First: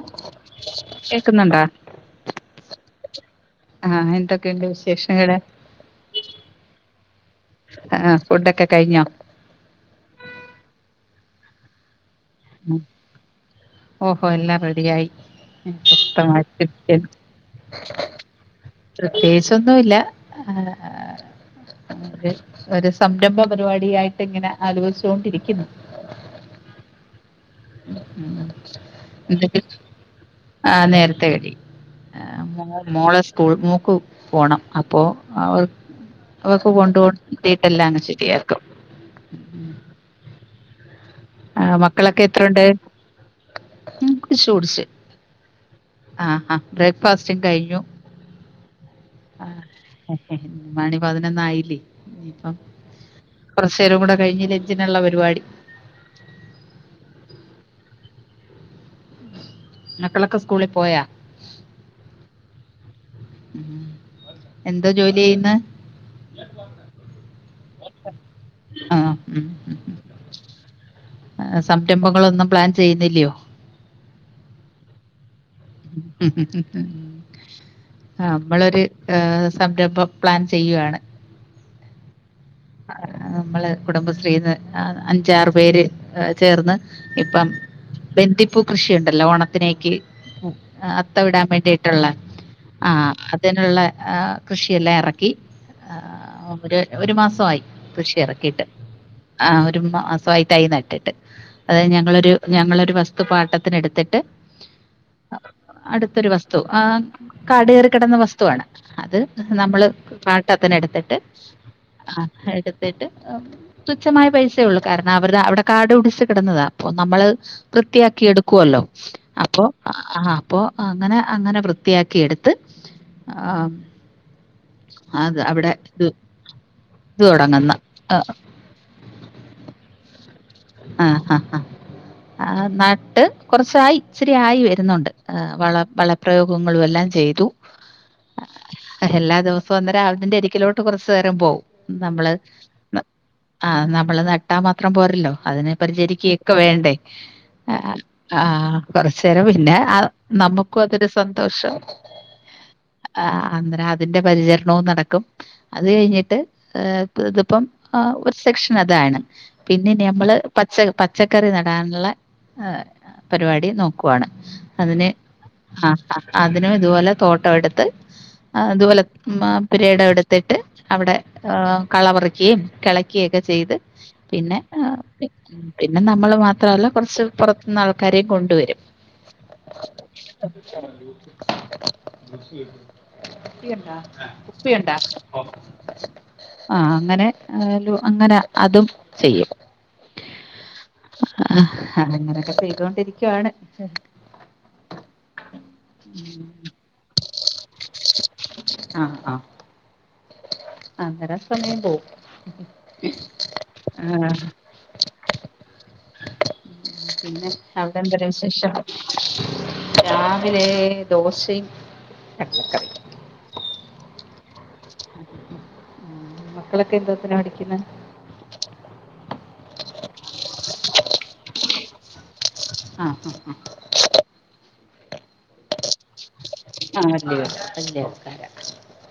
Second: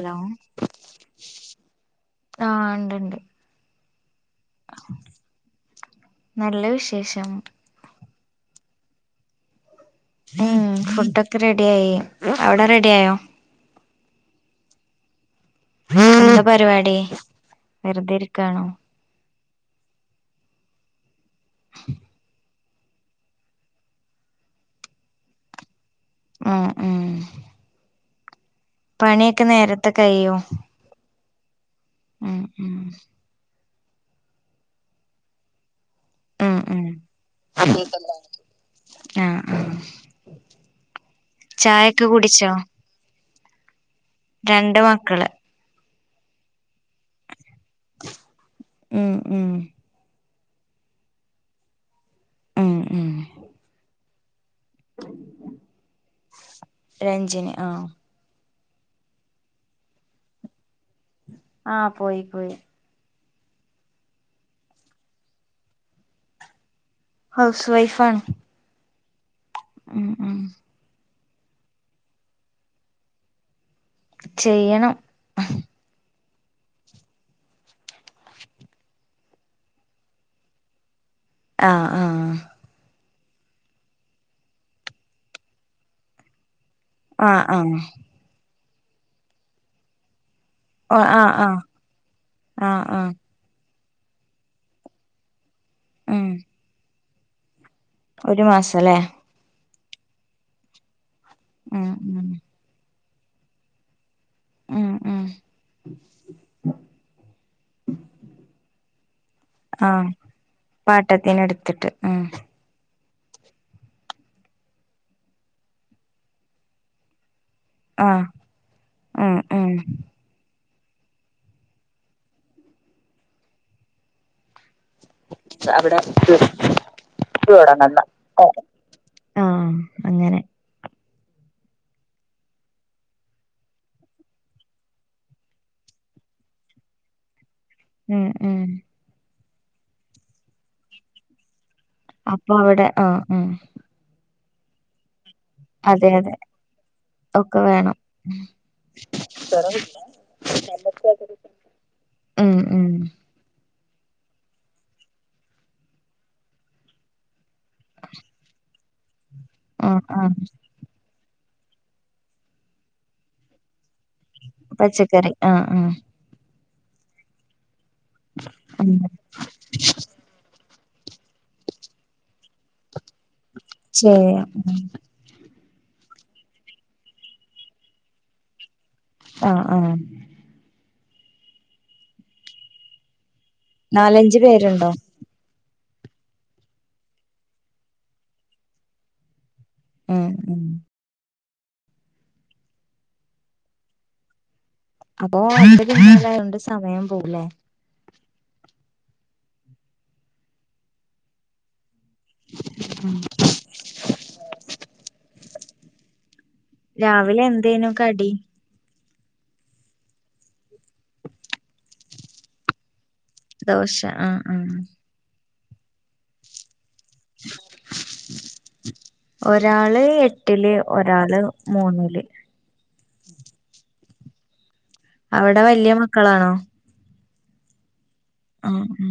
Hello കേക്കുന്നുണ്ടോ ആ ഇണ്ട്ണ്ട് ആ എന്തൊക്കെയുണ്ട് വിശേഷങ്ങള് നല്ല വിശേഷം ആഹ ഫുഡൊക്കെ കഴിഞ്ഞോ ഉം ഫുഡൊക്കെ റെഡിയായി ഔടെ ഉം. റെഡി ആയോ ഓഹോ എല്ലാം റെഡിയായി എന്താ പരിപാടി സ്വസ്ഥമായിട്ടിരിക്കാണ് വെറുതെ ഇരിക്കാണോ പ്രത്യേകിച്ചൊന്നുല്യ ആഹ് ഒരു സംരംഭ പരിപാടിയ ആയിട്ട് ഇങ്ങനെ ആലോചിച്ചുകൊ ണ്ടിരിക്കുന്നു മ് മ് എന്നിട്ട നേരത്തെ കഴിയോ ആ നേരത്തെ വടി ഉം ഉം മോളെ സ്കൂൾ മൂക്ക് പോണം അപ്പൊ അവർ ഉം അവക്ക് കൊണ്ടട്ടെല്ല എല്ലാ ങ്ങ് ശരിയാക്കും ആഹ ആഹ ആഹ മക്കളൊക്കെ എത്രുണ്ട് ടിച്ച രണ്ട് [unintelligible] മക്കള് ആഹ ആ ബ്രേക്ക്പാസ്റ്റും കഴിഞ്ഞു ഉം ആ ഉം മണി പതിനൊന്നായില്ലേ ഇപ്പം ഉം ഉം കൊറച്ചേരും കൂടെ കഴിഞ് ലഞ്ചിനുള്ള പരിപാടി ലഞ്ചിനി ആഹ മക്കളൊക്കെ സ്കൂളീ പോയാ ആഹ പോയി പോയി ഉ എന്തോ ജോലി ചെയ്യുന്ന ഹൗസ് വൈഫാണ്ണ് ആഹ ഉം ഉ ഉ സംരംഭങ്ങളൊന്നും പ്ലാൻ ചെയ്യുന്നി ല്യോ ചെയ്യണം മ് മ് മ് ആ നമ്മളരു സംരംഭം പ്ലാൻ ചെയ്യുവയാണ് ആഹ ആഹ നമ്മള് കുടുംബശ്രീന്ന് അഞ്ചാറ് പേര് ചേർന്ന് ആഹ് ഇപ്പം ആഹ് ബന്തിപ്പൂ കൃഷിയുണ്ടല്ലോ ഓണത്തിനേക്ക് അത്ത ആഹ് ഇടാൻ ആഹ് വേണ്ടിയിട്ടുള്ള ആഹ് ആഹ ആഹ് അതിനുള്ള കൃഷിയെല്ലാം ഇറക്കി ഉം ഒരു ഒരു മാസമായി കൃഷി ഒരു ഇറക്കിയിട്ട് മാസല്ലേ ആ ഒരു മാസമായി തൈ നട്ടിട്ട് ഉം അതായത് ഉം ഞങ്ങളൊരു ഞങ്ങളൊരു വസ്തു പാട്ടത്തിന ടുത്തിട്ട് ഉം ഉം അടുത്തൊരു വസ്തു ആ കാട് കയറിക്കിടന്ന വസ്തുവാണ് അത് നമ്മള് ആഹ് പാട്ടത്തിന എടുത്തിട്ട് പാട്ടത്തിന് എടുത്തിട്ട് ഉം എടുത്തിട്ട് തുച്ഛമായ പൈസയള്ളു കാരണം അവരു അവിടെ കാട പിടിച്ചു കിടന്നതാ അപ്പൊ നമ്മള് വൃത്തിയാക്കി ആഹ് എടുക്കുവല്ലോ ഉം അപ്പോ ഉം ആഹ അപ്പോ അങ്ങനെ അങ്ങനെ വൃത്തിയാക്കി എടുത്ത് ആഹ് അവിടെ ഇത് ഇത് തുടങ്ങുന്ന ആ ആഹ അങ്ങനെ ആഹ ആഹ് ആഹ നട്ട് കുറച്ചായി ഇച്ചരി ആയി വരുന്നുണ്ട് വള വളപ്രയോഗങ്ങളും എല്ലാം ചെയ്തു ഉം ഉം എല്ലാ ദിവസവും വന്ന് [unintelligible] കുറച്ച് നേരം പോവും. നമ്മള് അപ്പൊ അവിടെ ആഹ് ഉം ആ നമ്മള് നട്ടാ മാത്രം പോരല്ലോ. അതിനെ അതെ അതെ പരിചരിക്കുകയൊക്കെ വേണ്ടേ ഒക്കെ വേണം ആ കൊറച്ചു നേരം പിന്നെ ആ നമുക്കും അതൊരു സന്തോഷം. ഉം ഉം അന്നേരം അ അതിന്റെ പരിചരണവും നടക്കും. അത് കഴിഞ്ഞിട്ട് ഇതിപ്പം സെക്ഷ താണ് പിന്നെ ആഹ് ഇനി ആഹ് നമ്മള്. പച്ചക്കറി നടാനുള്ള പരിപാടി നോക്കുവാണ്. അതിന് പച്ചക്കറി ആഹ് ആ ആഹ് അതിനും ഇതുപോലെ തോട്ടം എടുത്ത് ഉം ഇതുപോലെ പുരയുടെ എടുത്തിട്ട് അവിടെ കള പറിക്കുകയും കിളക്കുകയും ഒക്കെ ചെയ്ത് ചെ പിന്നെ പിന്നെ നമ്മള് മാത്രല്ല കുറച്ച് പുറത്തുന്ന് ആൾക്കാരെയും കൊണ്ടുവരും. ആ ആഹ [inaudible] കുപ്പിയുണ്ടോ നാലഞ്ച് പേരുണ്ടോ കുപ്പിയുണ്ടോ? ആ അങ്ങനെ അങ്ങനെ അതും ചെയ്യും. ഉം ഉം ആ അതങ്ങനെയൊക്കെ ചെയ്തോണ്ടിരിക്കുവാണ്. അപ്പൊ [inaudible] സമയം പോവുല്ലെ? ആ ആഹ അങ്ങന സമയം പോകും. മം രാവിലെ പിന്നെ എന്തേനു അവിടെന്തര കടി വിശേഷം. രാവിലെ ദോശയും കടലകറിയും. ദോശ ആ ആഹ്. മക്കളൊക്കെ എന്തൊത്തിനെ പഠിക്കുന്നെ. ഒരാള് എട്ടില് ഒരാള് മൂന്നില്. ആഹ് ആഹ് ആഹ അവിടെ വലിയ മക്കളാണോ. ആഹ് വല്യ [unintelligible] ആഹ് ഉം.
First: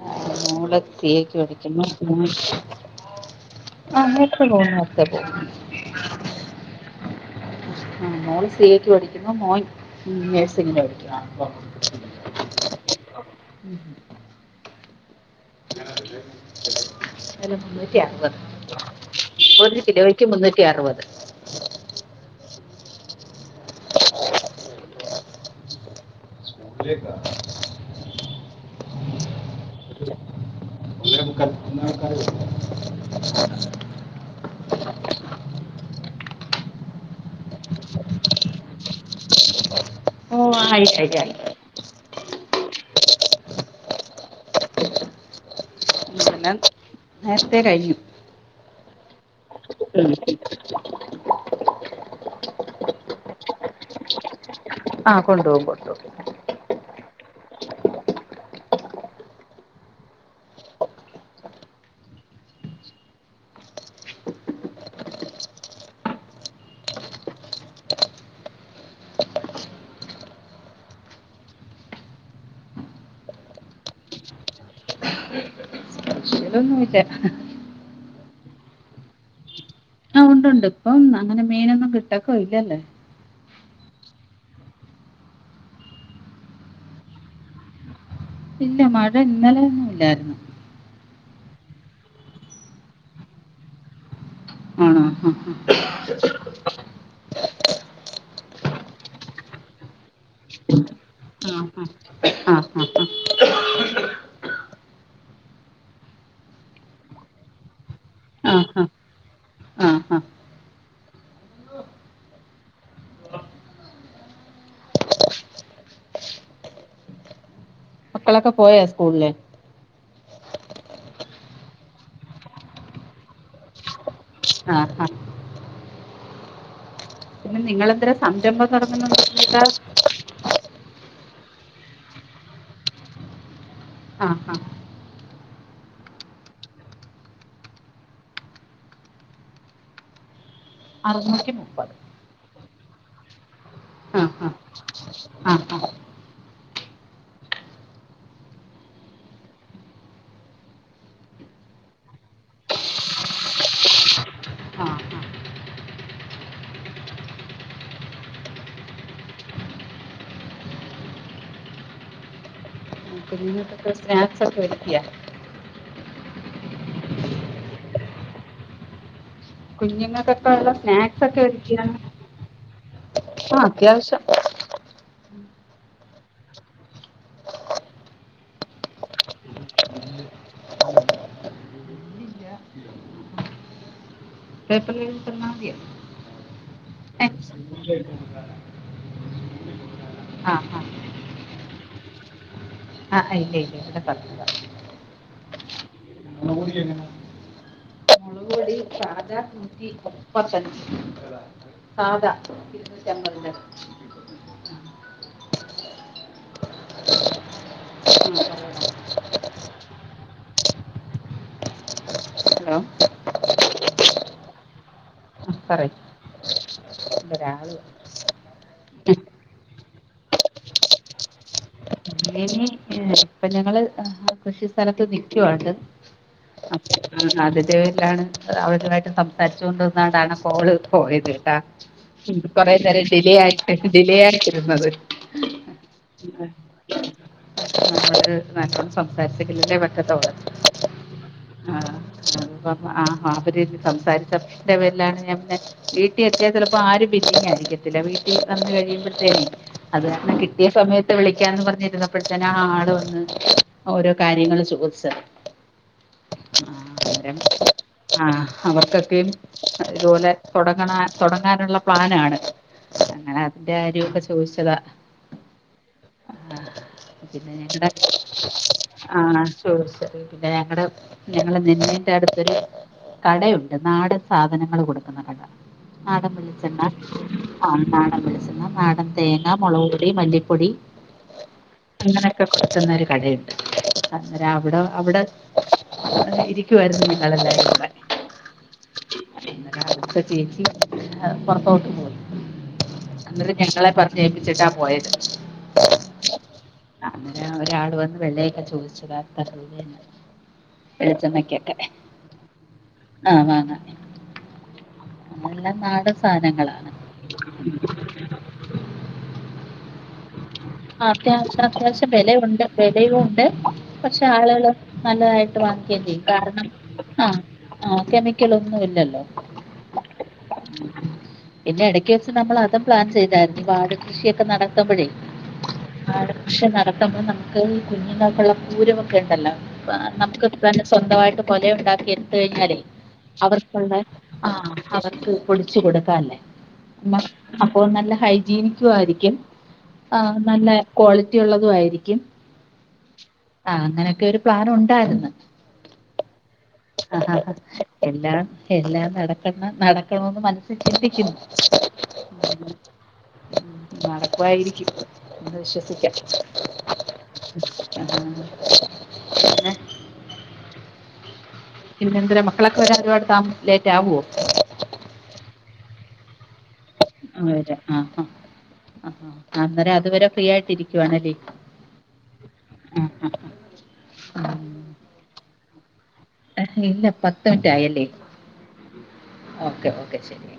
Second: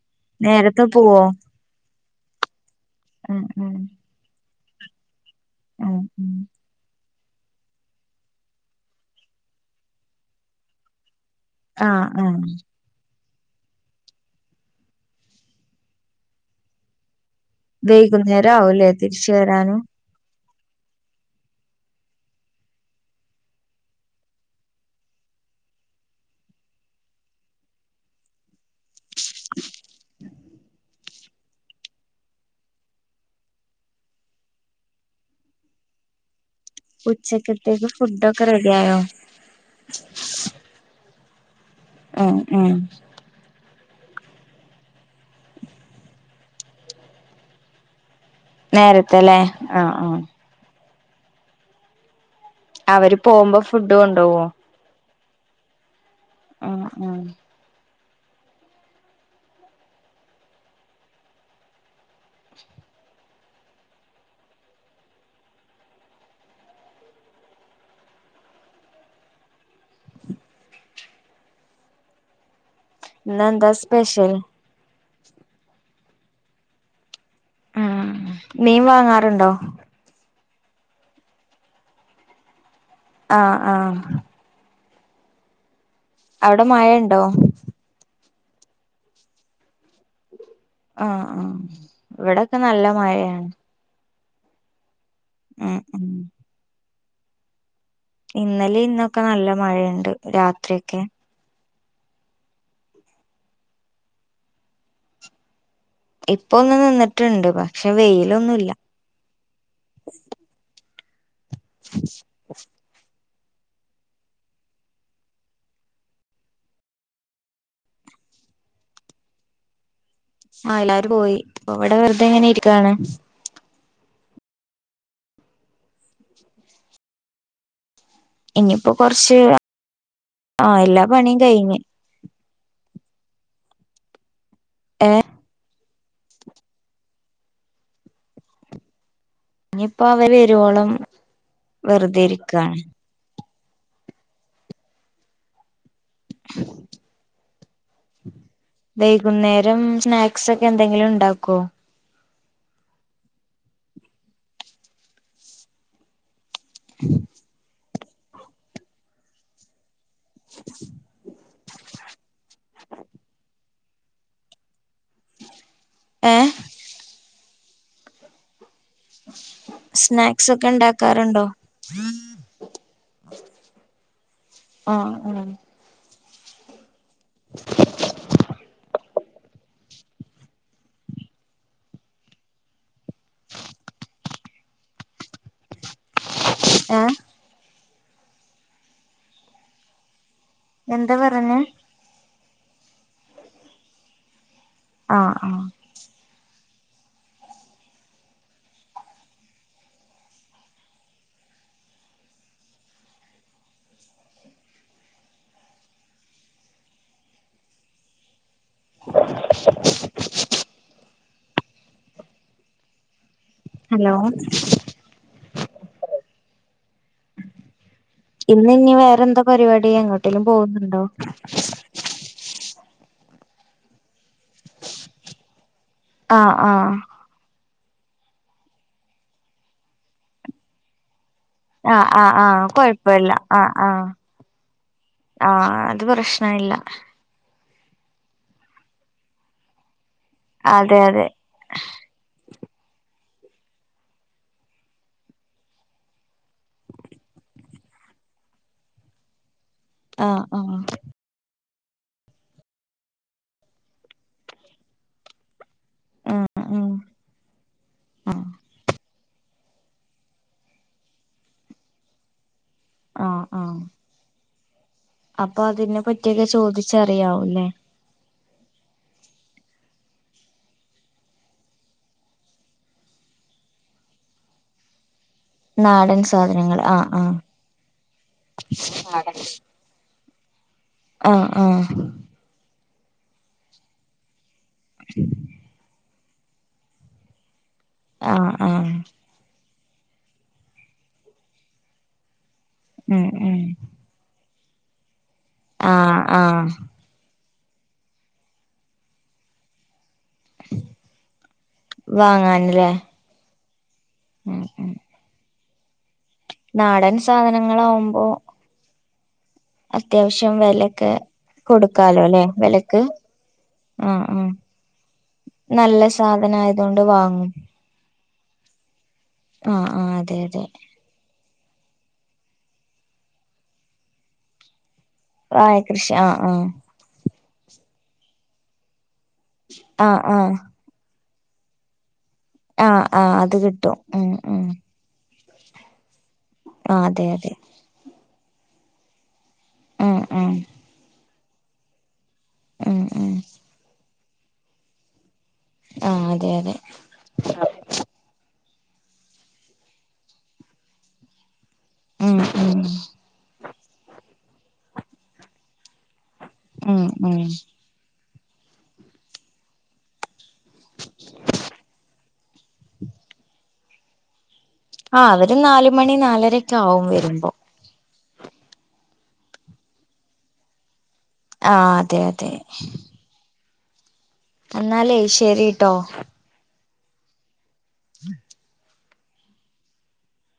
മോള് സി എ പോവോ ക്ക് പടിക്കുന്നു. പിന്നെ ഉം ഉം. ആ നേരത്തെ പോവും. നേരത്തെ പോവും. ആഹ് ഉം. ആ മോള് സി എക്ക് പഠിക്കുന്നു മോൻ ഉം നഴ്സിങ്ങീന് പഠിക്കുന്നു. ആഹ് ആഹ് [unintelligible] മുന്നൂറ്റി അറുപത്. വൈകുന്നേരം ആവൂലേ തിരിച്ച് വരാന് ഒരു കിലോയ്ക്ക് മുന്നൂറ്റി അറുപത്. [unintelligible] ഒന്നെമുക്കാൽ ഒന്നെ മുക്കാല് വ ഉച്ചക്കത്തേക്ക് ഫുഡൊക്കെ റെഡിയായോ? ഓ ആയി അയി അയി. മ് മ്. നേരത്തെേ കഴിഞ്ഞു. നേരത്തെലേ ആഹ് ആഹ്. അവര് പോവുമ്പോ ഫുഡ് കൊണ്ടോവോ? ആഹ് കൊണ്ടോകും കൊണ്ടോകും. ഉം ഉം. ഇന്നന്താ സ്പെഷ്യൽ? ശെ ഒന്നുല്യ. ആഹ് മീൻ വാങ്ങാറുണ്ടോ? ആ ഉണ്ട്ണ്ട് ഇപ്പം അങ്ങനെ മീനൊന്നും കിട്ടക്ക ഇല്ലല്ലോ. ആഹ് ആഹ് അവ്ടെ മഴ ഇണ്ടോ? ഇല്ല മഴ ഇന്നലൊന്നും ല്ലായിര്ന്നു. ആഹ് ആഹ് ഇവിടൊക്കെ നല്ല മഴേണ്. ആണോ? ഉം ഉം ഇന്നലിം ഇന്നൊക്കെ നല്ല മഴണ്ട് രാത്രി ഒക്കെ. ആഹ് ഉം ആഹ് ആഹ് ഇപ്പൊന്ന് നിന്ന്ട്ട്ണ്ട് പക്ഷെ വെയിലൊന്നുല്യ. ആഹ് ആഹ് മക്കളൊക്കെ പോയോ സ്കൂൾല്? ആഹ് എല്ലാരും പോയി അപ്പ ഇവടെ വെറുതെങ്ങനെ ഇര്ക്കാണ്. ആഹ് ആഹ് പിന്നെ നിങ്ങളെന്തെര സംരംഭം തുടന്നുന്ന്ണ്ട്ന് കേട്ടാ. ആഹ് എല്ലാ പണിം കഴ്ഞ്ഞ്. ആഹ് ആഹ് ഏഹ് ഇഞ്പ്പം അവര് വരോളം അറുന്നൂറ്റി മുപ്പത് വെർതെ ഇരിക്കാണ്. ആഹ് ആഹ് വൈകുന്നേരം സ്നാക്സൊക്കെ എന്തെങ്കിലും ഇണ്ടാക്കോ? ആ ആ. സ്നാക്സ് ഒക്കെ വെക്ക്യ. ഏഹ് സ്നാക്സ് കുഞ്ഞുങ്ങൾക്കൊക്കെ ഒക്കെ ഉള്ള സ്നാക്സ് ഒക്കെ ഇണ്ടാക്കാർണ്ടോ? ഒരുക്കിയാണ് ആ അത്യാവശ്യം. ആഹ് ഒണങ്ങി പേപ്പർല് പൊതിഞ്ഞാ മതിയോ ഏഹ് [unintelligible] ആ ഹാ എന്താ പറഞ്ഞേ? ആ ഇല്ലയില്ല ഇവിടെ പറഞ്ഞതാ ആഹ് ആഹ് [unintelligible] മൊളക് പൊടി ഇട്ടാ അതാ നൂറ്റിമുപ്പത്തഞ്ച് പാകാ ഇരുന്നൂറ്റി അമ്പതിൻ്റെ [unintelligible] ഹലോ ഹലോ പറയ് എന്തൊരാ ആള് ഇന്ന് ഇഞ് വേറെന്താ പരിപാടി എങ്ങോട്ടേലും പോകുന്നുണ്ടോ? [unintelligible] കുഞ്ഞുങ്ങള് കൃഷിസ്ഥലത്ത് [unintelligible] ആ ആ ആഹ് അതിന്റെ പേരിലാണ് അവരുമായിട്ട് സംസാരിച്ചു കൊണ്ട് ന്നിന്നാണ്ടാണ് കോള് പോയത്ട്ടോ ആഹ് ആഹ് ആഹ് കൊറേ നേരം കൊഴപ്പല്ല ഡിലേ ആഹ് ആയിട്ട് ആഹ് ഡിലേ ആയിട്ട് നിന്നത്. ആഹ് അത് പ്രശ്നയില്ല. നമ്മളിത് നല്ലോണം സംസാരിച്ചെങ്കിലേ [unintelligible] അതെ അതെ. ആഹ് [unintelligible] സംസാരിച്ചേന്റെ പേരിലാണ് ഞാൻ പിന്നെ. വീട്ടിൽ എത്തിയാൽ ചെലപ്പോ ആരും [unintelligible] വീട്ടിൽ വന്നു കയ്യുമ്പോത്തേക്കും അത് കാരണം ആഹ് കിട്ടിയ ആഹ് സമയത്ത് വിളിക്കാന്ന് പറഞ്ഞിരുന്നപ്പതേനും. ആള് വന്ന് ഓരോ കാര്യങ്ങള് ചോദിച്ചതാ ഉം [unintelligible] ആഹ് അവർക്കൊക്കെയും. ഇതുപോലെ തുടങ്ങണ തുടങ്ങാനുള്ള പ്ലാനാണ്. അങ്ങനെ ആഹ് അതിന്റെ ആഹ് കാര്യക്കെ ചോദിച്ചതാ. അപ്പൊ അതിനെ പറ്റിയല്ലെ ആ ചോദി പിന്നെ [unintelligible] ആഹ് ചോർച്ച പിന്നെ ഞങ്ങടെ ഞങ്ങളെ നെല്ലിന്റെ അടുത്തൊരു കടയുണ്ട് നാടൻ സാധനങ്ങൾ കൊടുക്കുന്ന കട. നാടൻ വെളിച്ചെണ്ണ ആഹ് നാടൻ വെളിച്ചെണ്ണ നാടൻ തേങ്ങ മുളക് പൊടി മല്ലിപ്പൊടി. ആഹ് ആഹ് ഒക്കെ കൊർച്ചുന്ന ഒരു കടയുണ്ട് അന്നേരം അവിടെ അവിടെ. [unintelligible] ഇരിക്കുവായിരുന്നുണ്ട് ഞങ്ങളെല്ലാവരൂടെ ആഹ് ആഹ് അട്ത്തെചേച്ചി എ പുറത്തോട്ട് പോയി ഉം അന്നേരം ഉം ഞങ്ങളെ പറ ഞ്ഞേപ്പിച്ചിട്ടാ പോയത് ആഹ് ആഹ് അങ്ങന ഒരാള് വന്ന് വെലയൊക്കെ ചോദിച്ചതോ [unintelligible] വെളിച്ചെണ്ണയ്ക്കൊക്കെ വാങ്ങാന്ല്ലേ ആഹ് വാങ്ങ ഉം ഉം അതെല്ലാം നാടൻ സാധനങ്ങളാണ് നാടൻ സാധനങ്ങളാവുമ്പോ അത്യാവശ്യം വെലൊക്കെ കൊടുക്ക് പക്ഷെ വെലയുണ്ട് വെലയുണ്ട് ആഹ് പക്ഷെ ആഹ് ആളുകള് നല്ലതായിട്ട് വാങ്ങിക്കേ നല്ല ചെയ്യും. കാരണം സാധനായതോണ്ട് ആഹ് വാങ്ങും ആകെമിക്കലൊന്നും ഇല്ലല്ലോ. ആഹ് ആഹ് അതെ അതെ പിന്നെ എടക്ക് വെച്ച് നമ്മൾ അതും പ്ലാൻ ചെയ്തായിരുന്നു വാഡ് കൃഷിയൊക്കെ നടക് [unintelligible] വാഴ കൃഷി നടത്തുമ്പഴെ വാഴകൃഷി വാഡ് ആഹ് കൃഷി നടത്തുമ്പം നമുക്ക് കുഞ്ഞുങ്ങൾക്കുള്ള കൂരവൊക്കെ ഉണ്ടല്ലോ പ്പ ആഹ് ആഹ് നമുക്ക് ആഹ് തന്നെ സ്വന്തമായിട്ട് കൊലയുണ്ടാക്കി ട്ട് കഴിഞ്ഞാലേ ആഹ് ആഹ് അത് കിട്ടും അവർക്കുള്ള ഉം ഉം ആഹ് അവർക്ക് പൊടിച്ചു കൊടുക്കാല്ലേ ആഹ് മ്മ അതെ അതെ അപ്പൊ നല്ല ഹൈജീനിക്കു ആയിരിക്കും ഉം ആഹ് നല്ല ക്വാളിറ്റി ഉള്ളതും ആയിരിക്കും ഉം ഉം ഉം ആഹ് അങ്ങനെയൊക്കെ ഒരു പ്ലാനുണ്ടായിരുന്ന് ആഹ് അതെ അതെ ആഹ് ആഹ് അഹ് എല്ലാം എല്ലാം നടക്കണം നടക്കണോന്ന് മനസ്സിൽ ചിന്തിക്കുന്നു ഉം ഉം നടക്കായിരിക്കും എന്ന് വിശ്വസിക്കാം ഉം ഉം ആഹ് പിന്നെ പിന്നെന്ത മക്കളൊക്കെ വരാ ഒരുപാട് താമ ലേറ്റ് ആവോ ആഹ് അവര് നാല മണി നാലരക്കേ ആഹ് വരാ ആഹ് ആഹ് ആഹ് അന്നേരം അതുവരെ ഫ്രീ ആയിട്ട് ഇരിക്കുവാണല്ലേ ആഹ് അതെ അതെ ആഹ് അഹ് എന്നാലേ ശെരിട്ടോ ഇല്ല പത്ത് മിൻറ്റ് ആയല്ലേ ഉ [inaudible] ഓക്കെ ഓക്കെ ശരി